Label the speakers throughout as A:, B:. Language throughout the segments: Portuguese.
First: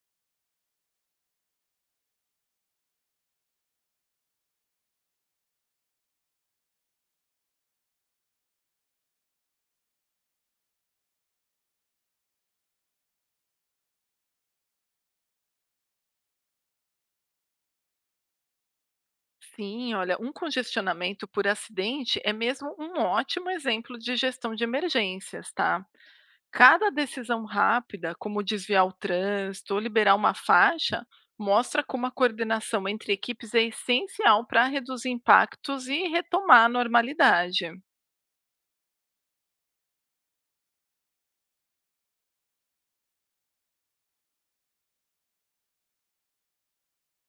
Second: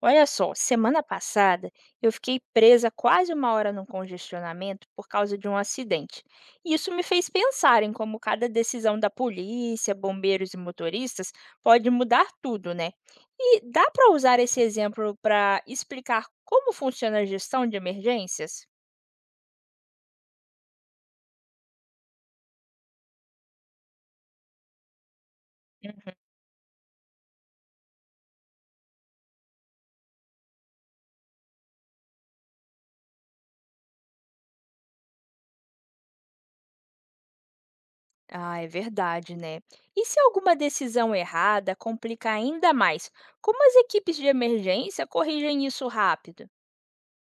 A: Olha só, semana passada eu fiquei presa quase uma hora num congestionamento por causa de um acidente. E isso me fez pensar em como cada decisão da polícia, bombeiros e motoristas pode mudar tudo, né? E dá para usar esse exemplo para explicar como funciona a gestão de emergências?
B: Sim, olha, um congestionamento por acidente é mesmo um ótimo exemplo de gestão de emergências, tá?
A: Uhum.
B: Cada decisão rápida, como desviar o trânsito ou liberar uma faixa, mostra como a coordenação entre equipes é essencial para reduzir impactos e retomar a normalidade.
A: Ah, é verdade, né? E se alguma decisão errada complica ainda mais, como as equipes de emergência corrigem isso rápido?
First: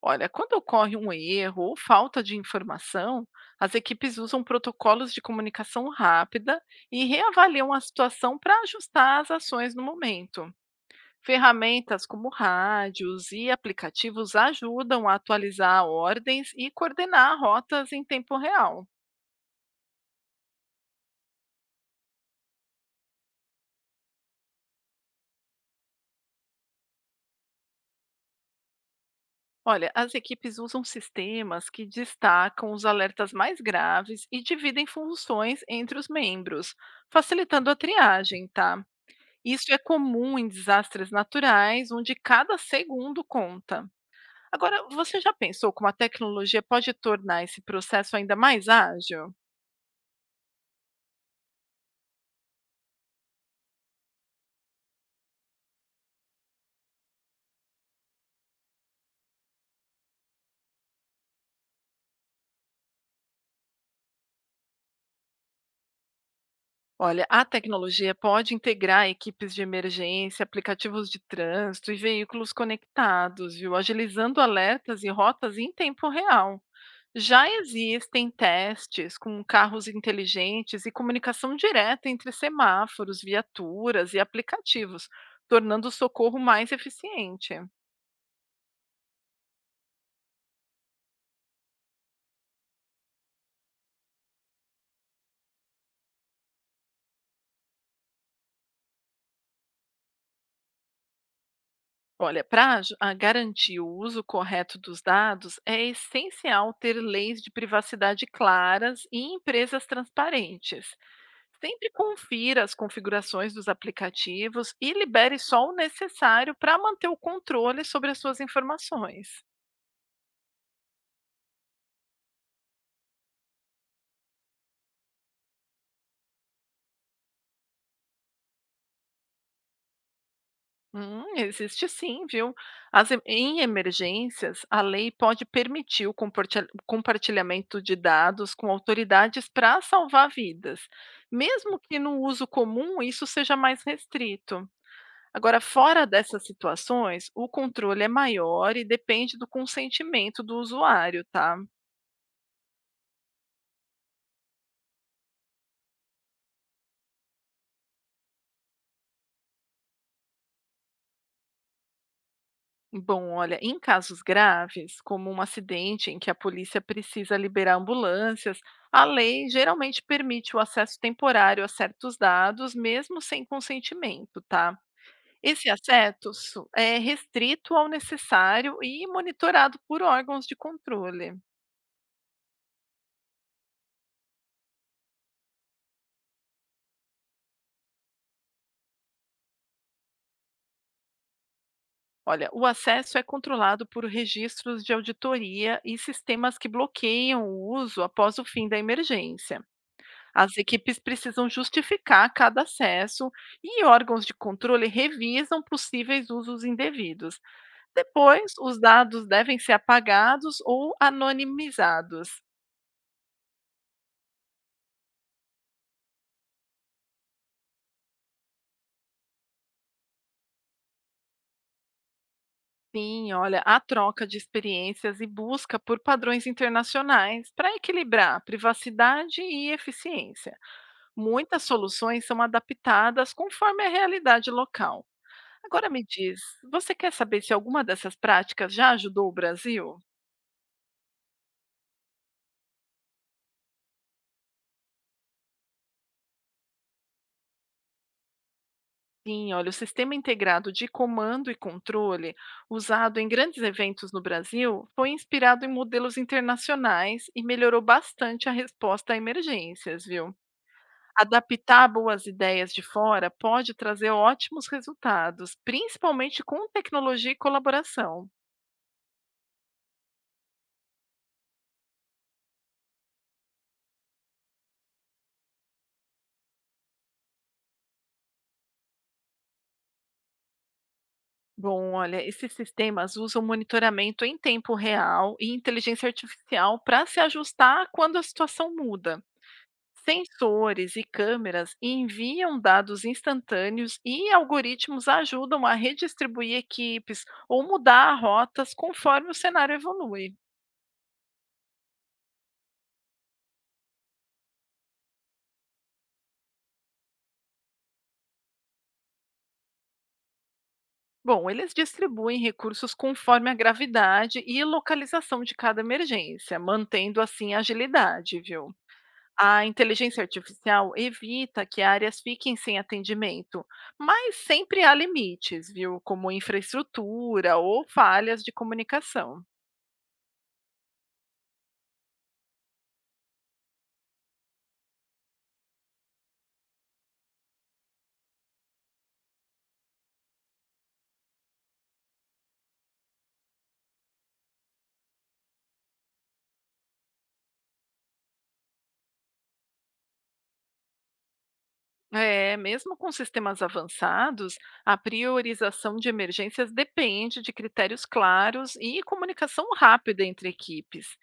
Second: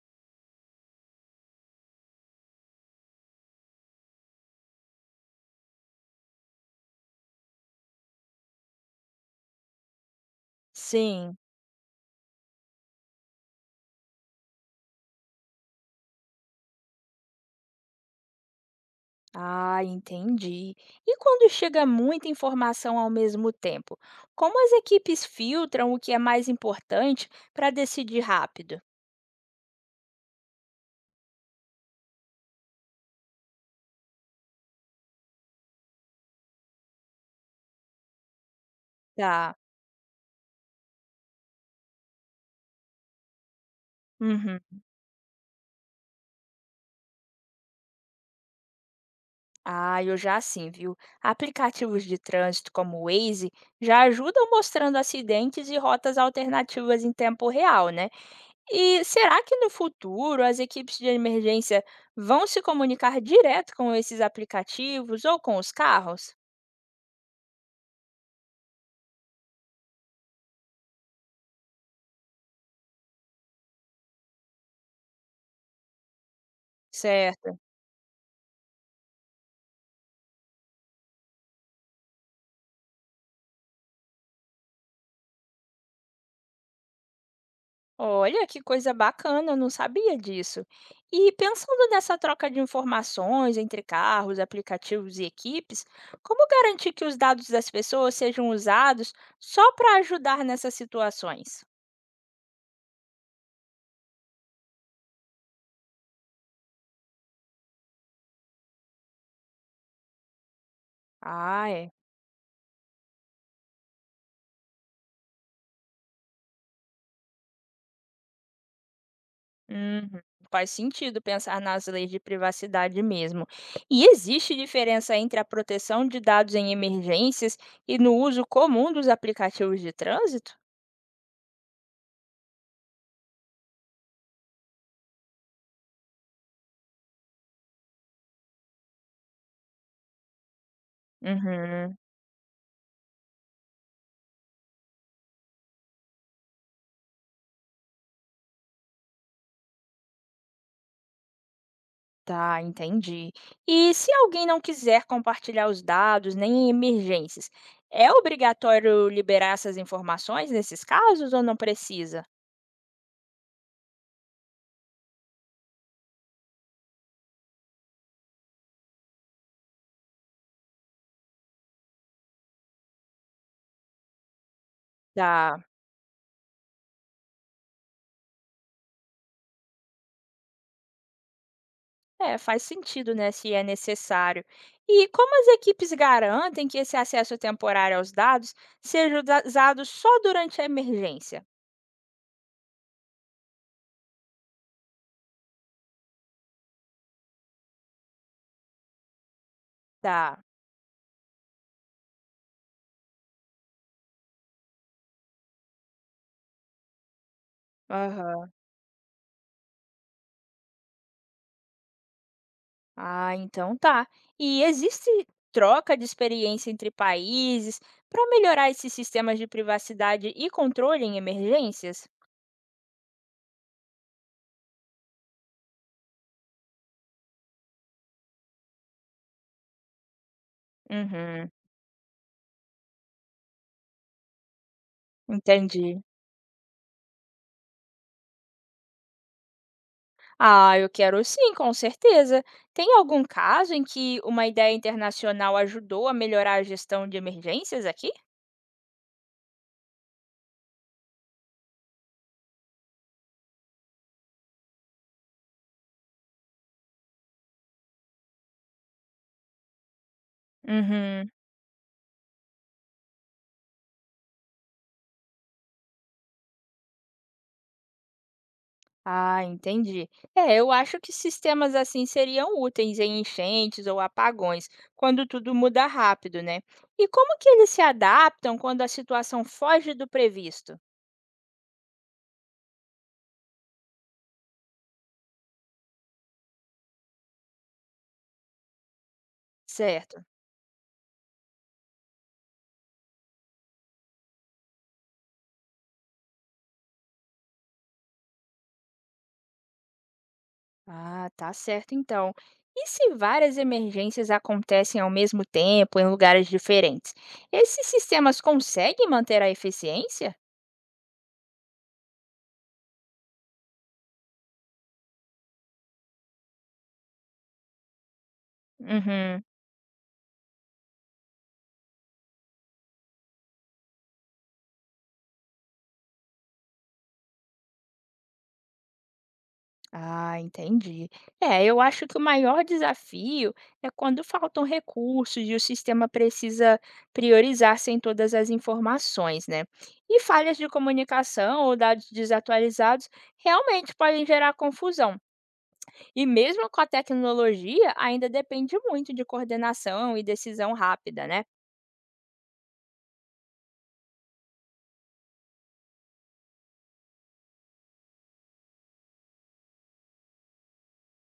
B: Olha, quando ocorre um erro ou falta de informação, as equipes usam protocolos de comunicação rápida e reavaliam a situação para ajustar as ações no momento.
A: Sim.
B: Ferramentas como rádios e aplicativos ajudam a atualizar ordens e coordenar rotas em tempo real.
A: Ah, entendi. E quando chega muita informação ao mesmo tempo, como as equipes filtram o que é mais importante para decidir rápido?
B: Olha, as equipes usam sistemas que destacam os alertas mais graves e dividem funções entre os membros, facilitando a triagem, tá?
A: Tá.
B: Isso é comum em desastres naturais, onde cada segundo conta.
A: Uhum.
B: Agora, você já pensou como a tecnologia pode tornar esse processo ainda mais ágil?
A: Ah, eu já sim, viu? Aplicativos de trânsito como o Waze já ajudam mostrando acidentes e rotas alternativas em tempo real, né? E será que no futuro as equipes de emergência vão se comunicar direto com esses aplicativos ou com os carros?
B: Olha, a tecnologia pode integrar equipes de emergência, aplicativos de trânsito e veículos conectados, viu? Agilizando alertas e rotas em tempo real. Já
A: Certo.
B: existem testes com carros inteligentes e comunicação direta entre semáforos, viaturas e aplicativos, tornando o socorro mais eficiente.
A: Olha, que coisa bacana, eu não sabia disso. E pensando nessa troca de informações entre carros, aplicativos e equipes, como garantir que os dados das pessoas sejam usados só para ajudar nessas situações?
B: Olha, para garantir o uso correto dos dados, é essencial ter leis de privacidade claras e empresas transparentes.
A: Ah,
B: Sempre
A: é.
B: confira as configurações dos aplicativos e libere só o necessário para manter o controle sobre as suas informações.
A: Uhum. Faz sentido pensar nas leis de privacidade mesmo. E existe diferença entre a proteção de dados em emergências e no uso comum dos aplicativos de trânsito?
B: Existe sim, viu? As em emergências, a lei pode permitir o compartilhamento de dados com autoridades para salvar vidas, mesmo
A: Uhum.
B: que no uso comum isso seja mais restrito. Agora, fora dessas situações, o controle é maior e depende do consentimento do usuário, tá?
A: Tá, entendi. E se alguém não quiser compartilhar os dados, nem em emergências, é obrigatório liberar essas informações nesses casos ou não precisa?
B: Bom, olha, em casos graves, como um acidente em que a polícia precisa liberar ambulâncias, a lei geralmente permite o acesso temporário a certos dados, mesmo sem consentimento, tá?
A: Tá.
B: Esse acesso é restrito ao necessário e monitorado por órgãos de controle.
A: É, faz sentido, né, se é necessário. E como as equipes garantem que esse acesso temporário aos dados seja usado só durante a emergência?
B: Olha, o acesso é controlado por registros de auditoria e sistemas que bloqueiam o uso após o fim da emergência.
A: Tá.
B: As equipes precisam justificar cada acesso e órgãos de controle revisam possíveis usos indevidos.
A: Aham.
B: Depois, os dados devem ser apagados ou anonimizados.
A: Ah, então tá. E existe troca de experiência entre países para melhorar esses sistemas de privacidade e controle em emergências?
B: Sim, olha, a troca de experiências e busca por padrões internacionais para equilibrar privacidade e eficiência.
A: Uhum,
B: Muitas soluções são adaptadas conforme a realidade local. Agora
A: entendi.
B: me diz, você quer saber se alguma dessas práticas já ajudou o Brasil?
A: Ah, eu quero sim, com certeza. Tem algum caso em que uma ideia internacional ajudou a melhorar a gestão de emergências aqui?
B: Sim, olha, o sistema integrado de comando e controle, usado em grandes eventos no Brasil, foi inspirado em modelos internacionais e melhorou bastante a resposta a emergências, viu?
A: Uhum.
B: Adaptar boas ideias de fora pode trazer ótimos resultados, principalmente com tecnologia e colaboração.
A: Ah, entendi. É, eu acho que sistemas assim seriam úteis em enchentes ou apagões, quando tudo muda rápido, né? E como que eles se adaptam quando a situação foge do previsto?
B: Bom, olha, esses sistemas usam monitoramento em tempo real e inteligência artificial para se ajustar quando a situação muda.
A: Certo.
B: Sensores e câmeras enviam dados instantâneos e algoritmos ajudam a redistribuir equipes ou mudar rotas conforme o cenário evolui.
A: Ah, tá certo então. E se várias emergências acontecem ao mesmo tempo em lugares diferentes? Esses sistemas conseguem manter a eficiência?
B: Bom, eles distribuem recursos conforme a gravidade e localização de cada emergência, mantendo assim a agilidade, viu?
A: Uhum.
B: A inteligência artificial evita que áreas fiquem sem atendimento, mas sempre há limites, viu? Como infraestrutura ou falhas de comunicação.
A: Ah, entendi. É, eu acho que o maior desafio é quando faltam recursos e o sistema precisa priorizar sem todas as informações, né? E falhas de comunicação ou dados desatualizados realmente podem gerar confusão. E mesmo com a tecnologia, ainda depende muito de coordenação e decisão rápida, né?
B: É, mesmo com sistemas avançados, a priorização de emergências depende de critérios claros e comunicação rápida entre equipes.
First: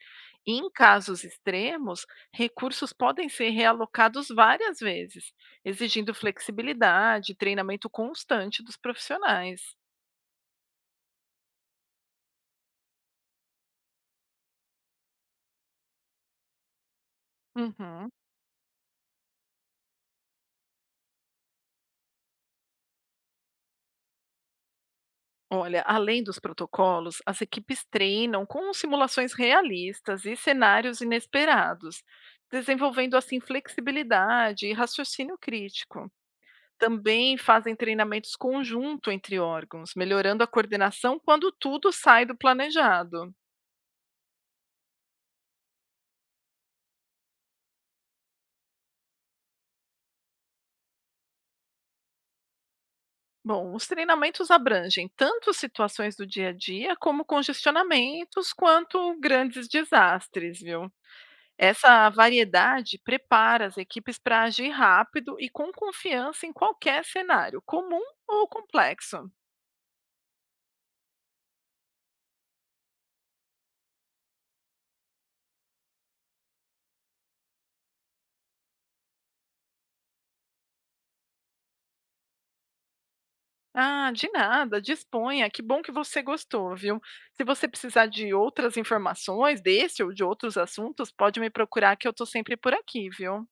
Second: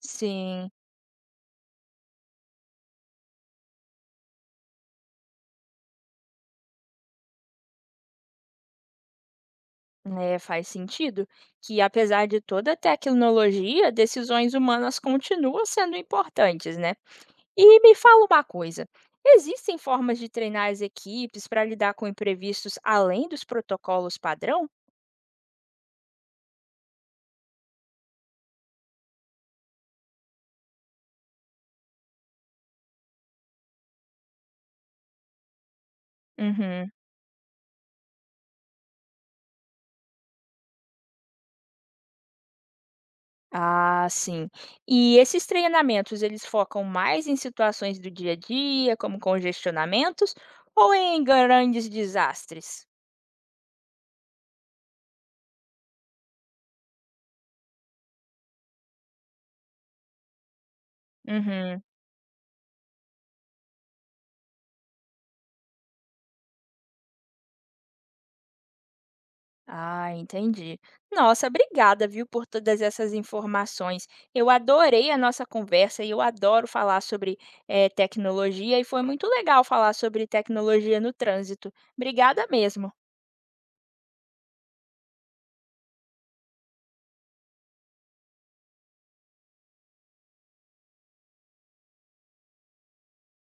B: Em
A: Sim.
B: casos extremos, recursos podem ser realocados várias vezes, exigindo flexibilidade e treinamento constante dos profissionais.
A: É, faz sentido que, apesar de toda a tecnologia, decisões humanas continuam sendo importantes, né? E me
B: Uhum.
A: fala uma coisa, existem formas de treinar as equipes para lidar com imprevistos além dos protocolos padrão?
B: Olha, além dos protocolos, as equipes treinam com simulações realistas e cenários inesperados, desenvolvendo assim flexibilidade e raciocínio crítico.
A: Uhum.
B: Também fazem treinamentos conjunto entre órgãos, melhorando a coordenação quando tudo sai do planejado.
A: Ah, sim. E esses treinamentos, eles focam mais em situações do dia a dia, como congestionamentos, ou em grandes desastres?
B: Bom, os treinamentos abrangem tanto situações do dia a dia, como congestionamentos, quanto grandes desastres, viu?
A: Uhum.
B: Essa variedade prepara as equipes para agir rápido e com confiança em qualquer cenário, comum ou complexo.
A: Ah, entendi. Nossa, obrigada, viu, por todas essas informações. Eu adorei a nossa conversa e eu adoro falar sobre tecnologia, e foi muito legal falar sobre tecnologia no trânsito. Obrigada mesmo.
B: Ah, de nada, disponha. Que bom que você gostou, viu? Se você precisar de outras informações desse ou de outros assuntos, pode me procurar que eu estou sempre por aqui, viu?